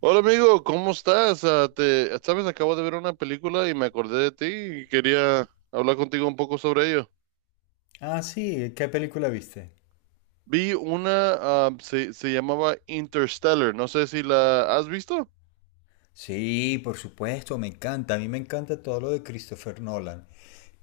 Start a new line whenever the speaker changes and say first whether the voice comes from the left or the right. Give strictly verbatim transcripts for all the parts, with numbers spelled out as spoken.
right: Hola amigo, ¿cómo estás? Ah, te, sabes, acabo de ver una película y me acordé de ti y quería hablar contigo un poco sobre ello.
left: Ah, sí, ¿qué película viste?
right: Vi una, ah, se, se llamaba Interstellar, no sé si la has visto.
left: Sí, por supuesto, me encanta. A mí me encanta todo lo de Christopher Nolan.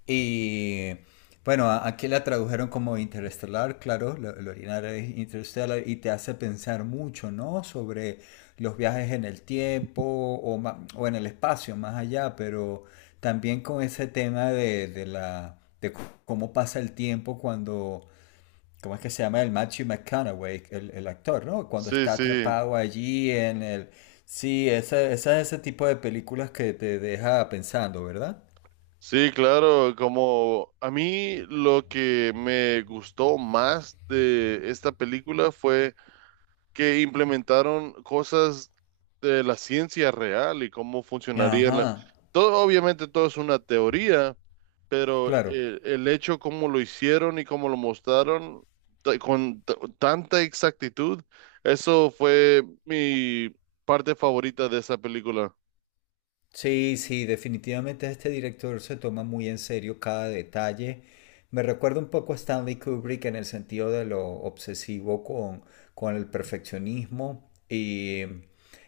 left: Y bueno, a- aquí la tradujeron como Interestelar, claro, la, la original es Interestelar y te hace pensar mucho, ¿no? Sobre los viajes en el tiempo o, ma- o en el espacio, más allá, pero también con ese tema de, de la, de c- cómo pasa el tiempo cuando ¿cómo es que se llama el Matthew McConaughey, el, el actor, ¿no? Cuando
right: Sí,
left: está
right: sí,
left: atrapado allí en el... Sí, esa, esa es ese tipo de películas que te deja pensando, ¿verdad?
right: sí, claro, como a mí lo que me gustó más de esta película fue que implementaron cosas de la ciencia real y cómo funcionaría la...
left: Ajá,
right: Todo, obviamente todo es una teoría pero
left: claro.
right: eh, el hecho como lo hicieron y como lo mostraron ta- con t- tanta exactitud, eso fue mi parte favorita de esa película.
left: Sí, sí, definitivamente este director se toma muy en serio cada detalle. Me recuerda un poco a Stanley Kubrick en el sentido de lo obsesivo con, con el perfeccionismo. Y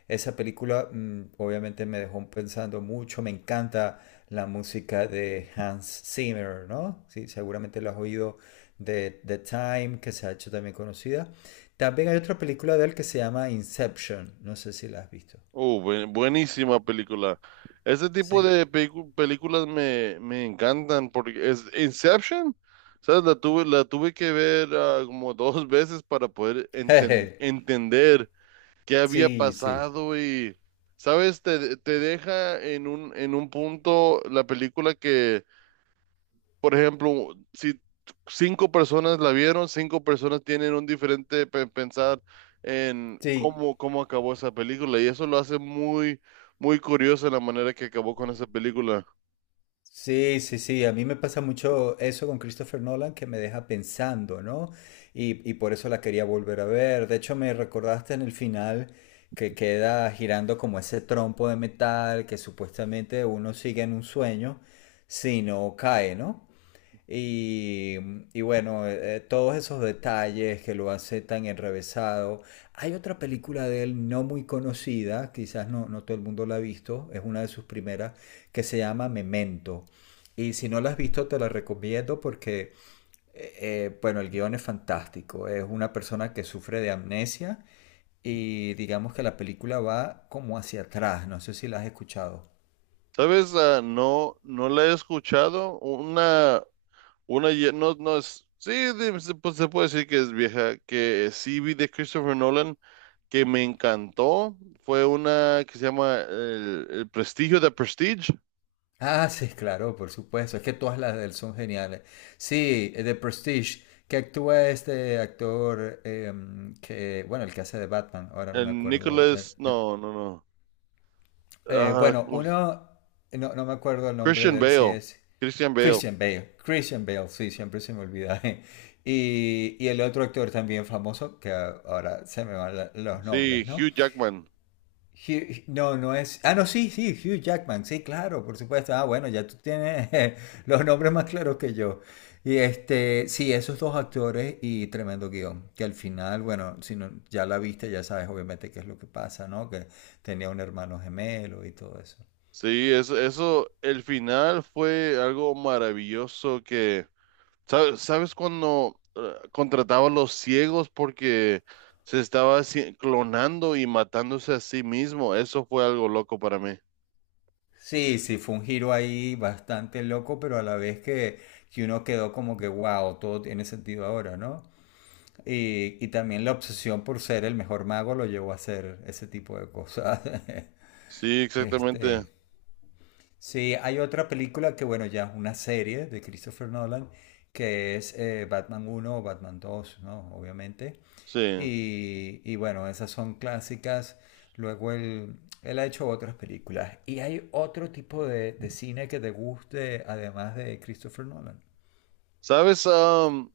left: esa película mm, obviamente me dejó pensando mucho. Me encanta la música de Hans Zimmer, ¿no? Sí, seguramente lo has oído de The Time, que se ha hecho también conocida. También hay otra película de él que se llama Inception. No sé si la has visto.
right: Oh, buen- buenísima película. Ese tipo
left: Sí.
right: de pelicu- películas me, me encantan porque es Inception, ¿sabes? La tuve, la tuve que ver ah, como dos veces para poder enten- entender qué había
left: Sí, sí.
right: pasado y, ¿sabes? Te, te deja en un, en un punto la película que, por ejemplo, si cinco personas la vieron, cinco personas tienen un diferente pe- pensar en
left: Sí,
right: cómo, cómo acabó esa película y eso lo hace muy, muy curioso la manera que acabó con esa película.
left: sí, sí, sí. A mí me pasa mucho eso con Christopher Nolan que me deja pensando, ¿no? Y, y por eso la quería volver a ver. De hecho, me recordaste en el final que queda girando como ese trompo de metal que supuestamente uno sigue en un sueño, si no cae, ¿no? Y, y bueno, eh, eh, todos esos detalles que lo hace tan enrevesado. Hay otra película de él no muy conocida, quizás no, no todo el mundo la ha visto, es una de sus primeras, que se llama Memento. Y si no la has visto, te la recomiendo porque, eh, eh, bueno, el guión es fantástico. Es una persona que sufre de amnesia y digamos que la película va como hacia atrás. No sé si la has escuchado.
right: ¿Sabes? Ah, no, no la he escuchado. Una, una, ye- no, no es, sí, de- se- pues se puede decir que es vieja, que sí vi de Christopher Nolan que me encantó fue una que se llama El, el Prestigio de Prestige.
left: Ah, sí, claro, por supuesto. Es que todas las de él son geniales. Sí, eh, The Prestige, que actúa este actor em, que, bueno, el que hace de Batman, ahora no me
right: El
left: acuerdo. el-
right: Nicholas,
left: el-
right: no, no, no.
left: eh,
right: Ah,
left: bueno,
right: ¿cómo se-
left: uno, no, no me acuerdo el nombre
right: Christian
left: de él, si
right: Bale.
left: es
right: Christian Bale.
left: Christian Bale. Christian Bale, sí, siempre se me olvida. Y, y el otro actor también famoso, que ahora se me van la- los
right: Sí,
left: nombres, ¿no?
right: Hugh Jackman.
left: Hugh- no, no es. Ah, no, sí, sí, Hugh Jackman, sí, claro, por supuesto. Ah, bueno, ya tú tienes los nombres más claros que yo. Y este, sí, esos dos actores y tremendo guión, que al final, bueno, si no, ya la viste, ya sabes obviamente qué es lo que pasa, ¿no? Que tenía un hermano gemelo y todo eso.
right: Sí, eso, eso, el final fue algo maravilloso que, ¿sabes, sabes cuando eh, contrataba a los ciegos porque se estaba haci- clonando y matándose a sí mismo? Eso fue algo loco para mí.
left: Sí, sí, fue un giro ahí bastante loco, pero a la vez que, que uno quedó como que, wow, todo tiene sentido ahora, ¿no? Y, y también la obsesión por ser el mejor mago lo llevó a hacer ese tipo de cosas.
right: Sí, exactamente.
left: Este, sí, hay otra película que, bueno, ya es una serie de Christopher Nolan, que es eh, Batman uno o Batman dos, ¿no? Obviamente.
right: Sí.
left: Y, y bueno, esas son clásicas. Luego él, él ha hecho otras películas. ¿Y hay otro tipo de, de cine que te guste, además de Christopher Nolan?
right: ¿Sabes? Am,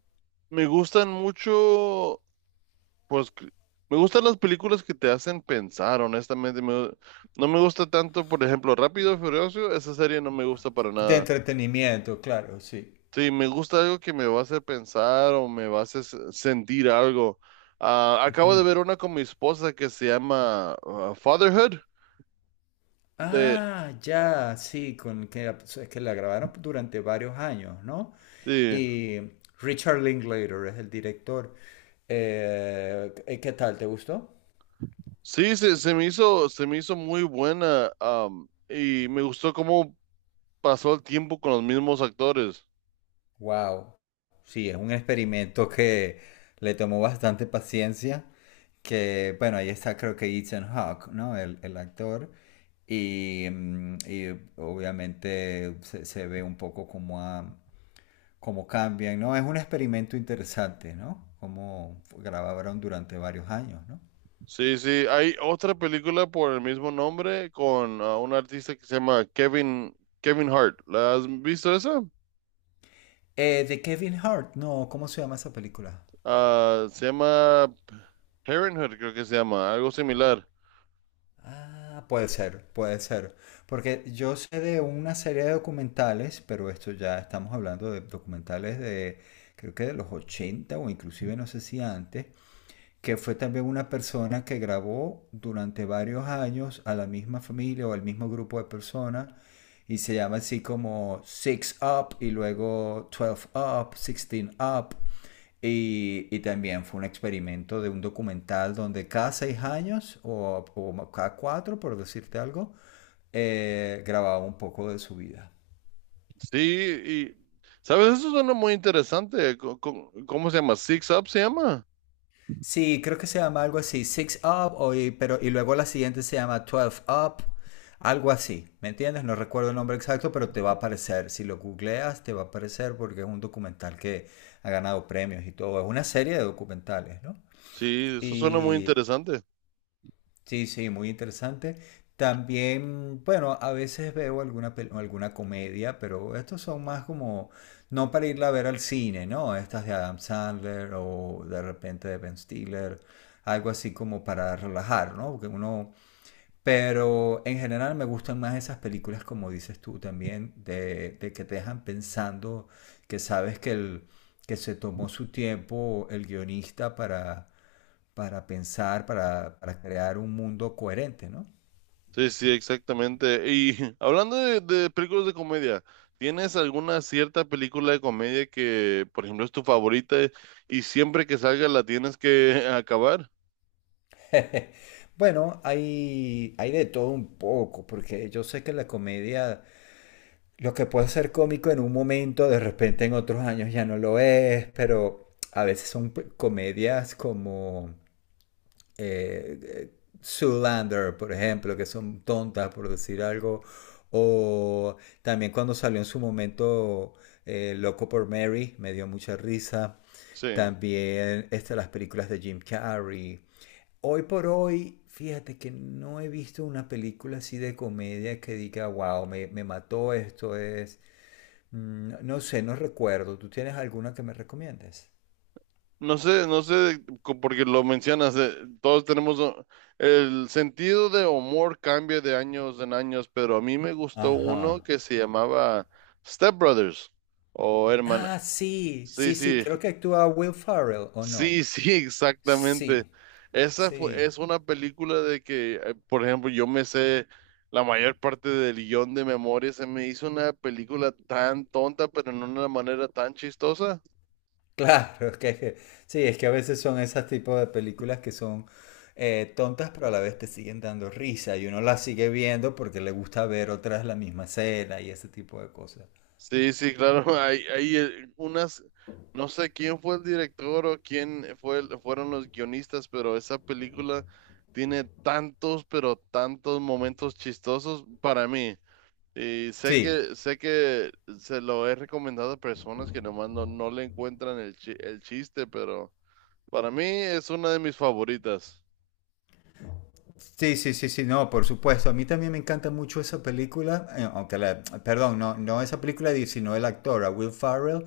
right: me gustan mucho, pues, que- me gustan las películas que te hacen pensar, honestamente. Me- no me gusta tanto, por ejemplo, Rápido y Furioso, esa serie no me gusta para
left: De
right: nada.
left: entretenimiento, claro, sí.
right: Sí, me gusta algo que me va a hacer pensar o me va a hacer se- sentir algo. Ah, acabo de
left: Ujú.
right: ver una con mi esposa que se llama ah, Fatherhood. De,
left: Ah, ya, sí, con que, la- es que la grabaron durante varios años, ¿no?
right: sí,
left: Y Richard Linklater es el director. Eh, ¿qué qué tal? ¿Te gustó?
right: sí, se, se me hizo, se me hizo muy buena, am, y me gustó cómo pasó el tiempo con los mismos actores.
left: Wow. Sí, es un experimento que le tomó bastante paciencia. Que, bueno, ahí está creo que Ethan Hawke, ¿no? El, el actor. Y, mm, y obviamente se, se ve un poco como a cómo cambian, ¿no? Es un experimento interesante, ¿no? Cómo grabaron durante varios años, ¿no?
right: Sí, sí, hay otra película por el mismo nombre con ah, un artista que se llama Kevin, Kevin Hart. ¿La has visto esa?
left: Eh, de Kevin Hart, no, ¿cómo se llama esa película?
right: Ah, se llama Parenthood, creo que se llama, algo similar.
left: Ah, puede ser, puede ser. Porque yo sé de una serie de documentales, pero esto ya estamos hablando de documentales de, creo que de los ochenta o inclusive no sé si antes, que fue también una persona que grabó durante varios años a la misma familia o al mismo grupo de personas y se llama así como Six Up y luego twelve Up, sixteen Up. Y, y también fue un experimento de un documental donde cada seis años o, o cada cuatro, por decirte algo, eh, grababa un poco de su vida.
right: Sí, y, ¿sabes? Eso suena muy interesante. Co- co- ¿Cómo, se llama? Six Up se llama.
left: Sí, creo que se llama algo así, Six Up, o y, pero, y luego la siguiente se llama doce Up, algo así, ¿me entiendes? No recuerdo el nombre exacto, pero te va a aparecer, si lo googleas, te va a aparecer porque es un documental que ha ganado premios y todo, es una serie de documentales, ¿no?
right: Sí, eso suena muy
left: Y
right: interesante.
left: sí, sí, muy interesante. También, bueno, a veces veo alguna, pel- alguna comedia, pero estos son más como, no para irla a ver al cine, ¿no? Estas de Adam Sandler o de repente de Ben Stiller, algo así como para relajar, ¿no? Porque uno, pero en general me gustan más esas películas, como dices tú también, de, de que te dejan pensando, que sabes que, el, que se tomó su tiempo el guionista para para pensar, para, para crear un mundo coherente, ¿no?
right: Sí, sí, exactamente. Y hablando de, de películas de comedia, ¿tienes alguna cierta película de comedia que, por ejemplo, es tu favorita y siempre que salga la tienes que acabar?
left: Bueno, hay, hay de todo un poco, porque yo sé que la comedia, lo que puede ser cómico en un momento, de repente en otros años ya no lo es, pero a veces son p- comedias como eh, eh, Zoolander, por ejemplo, que son tontas, por decir algo. O también cuando salió en su momento eh, Loco por Mary, me dio mucha risa.
right: Sí.
left: También estas las películas de Jim Carrey. Hoy por hoy, fíjate que no he visto una película así de comedia que diga, wow, me, me mató esto, es... mm, no sé, no recuerdo. ¿Tú tienes alguna que me recomiendes?
right: No sé, no sé, co- porque lo mencionas, eh, todos tenemos o- el sentido de humor cambia de años en años, pero a mí me gustó uno
left: Ajá.
right: que se llamaba Step Brothers o Hermana.
left: Ah, sí,
right: Sí,
left: sí, sí,
right: sí.
left: creo que actúa Will Ferrell, ¿o no?
right: Sí, sí,
left: Sí,
right: exactamente. Esa fue,
left: sí,
right: es una película de que, eh, por ejemplo, yo me sé la mayor parte del guión de memoria. Se me hizo una película tan tonta, pero en una manera tan chistosa.
left: claro, es que, es que- sí, es que a veces son esos tipos de películas que son eh, tontas, pero a la vez te siguen dando risa y uno las sigue viendo porque le gusta ver otras la misma escena y ese tipo de cosas.
right: Sí, sí, claro. Hay, hay eh, unas, no sé quién fue el director o quién fue, el- fueron los guionistas, pero esa película tiene tantos, pero tantos momentos chistosos para mí. Y sé
left: Sí,
right: que, sé que se lo he recomendado a personas que nomás no, no le encuentran el, chi- el chiste, pero para mí es una de mis favoritas.
left: sí, sí, sí, sí, no, por supuesto. A mí también me encanta mucho esa película, eh, aunque la, perdón, no, no esa película, sino el actor, a Will Ferrell.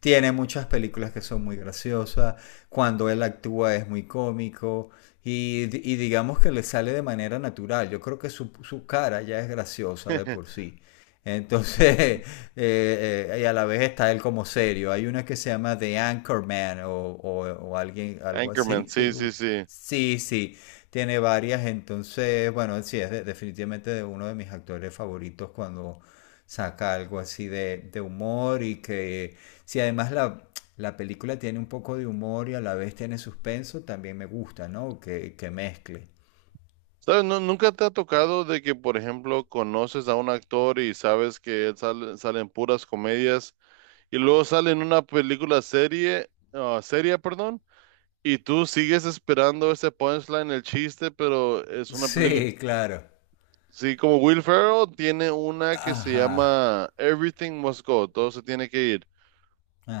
left: Tiene muchas películas que son muy graciosas, cuando él actúa es muy cómico y, di- y digamos que le sale de manera natural. Yo creo que su, su cara ya es graciosa de por sí. Entonces, eh, eh, y a la vez está él como serio. Hay una que se llama The Anchorman o, o, o alguien, algo
right: Anchorman,
left: así.
right: sí,
left: Sí, u-
right: sí, sí.
left: sí, sí. Tiene varias, entonces, bueno, sí, es de- definitivamente de uno de mis actores favoritos cuando saca algo así de, de humor y que si además la, la película tiene un poco de humor y a la vez tiene suspenso, también me gusta, ¿no? Que, que mezcle.
right: ¿Sabes? No, ¿nunca te ha tocado de que, por ejemplo, conoces a un actor y sabes que él sale, sale en puras comedias y luego sale en una película serie, ah, seria, perdón, y tú sigues esperando ese punchline, el chiste, pero es una película.
left: Sí, claro.
right: Sí, como Will Ferrell tiene una que se
left: Ajá,
right: llama Everything Must Go, todo se tiene que ir.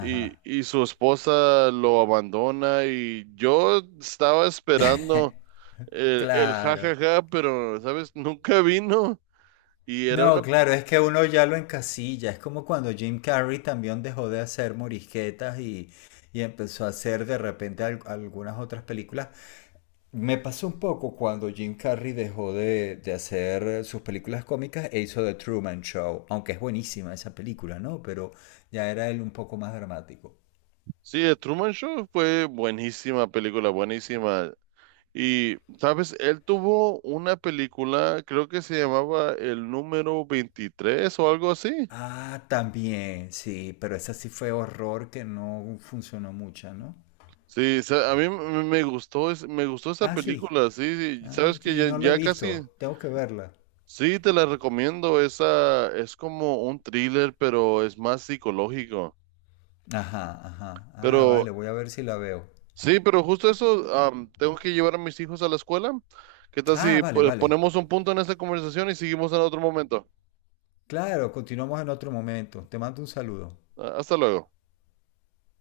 right: Y, y su esposa lo abandona y yo estaba esperando el, el
left: Claro.
right: jajaja, pero, ¿sabes? Nunca vino. Y era una...
left: No, claro, es que uno ya lo encasilla. Es como cuando Jim Carrey también dejó de hacer morisquetas y, y empezó a hacer de repente al- algunas otras películas. Me pasó un poco cuando Jim Carrey dejó de, de hacer sus películas cómicas e hizo The Truman Show, aunque es buenísima esa película, ¿no? Pero ya era él un poco más dramático.
right: Sí, The Truman Show fue buenísima película, buenísima. Y, ¿sabes? Él tuvo una película, creo que se llamaba El número veintitrés o algo así.
left: Ah, también, sí, pero esa sí fue horror que no funcionó mucho, ¿no?
right: Sí, sa- a mí m- me gustó, es- me gustó esa
left: Ah, sí.
right: película, sí, sí,
left: Ah,
right: sabes que
left: sí,
right: ya,
left: no la he
right: ya casi,
left: visto, tengo que verla.
right: sí, te la recomiendo, esa es como un thriller, pero es más psicológico,
left: Ajá, ajá. Ah,
right: pero
left: vale, voy a ver si la veo.
right: sí, pero justo eso, am, tengo que llevar a mis hijos a la escuela, ¿qué tal
left: Ah,
right: si
left: vale,
right: po-
left: vale.
right: ponemos un punto en esta conversación y seguimos en otro momento?
left: Claro, continuamos en otro momento. Te mando un saludo.
right: Ah, hasta luego.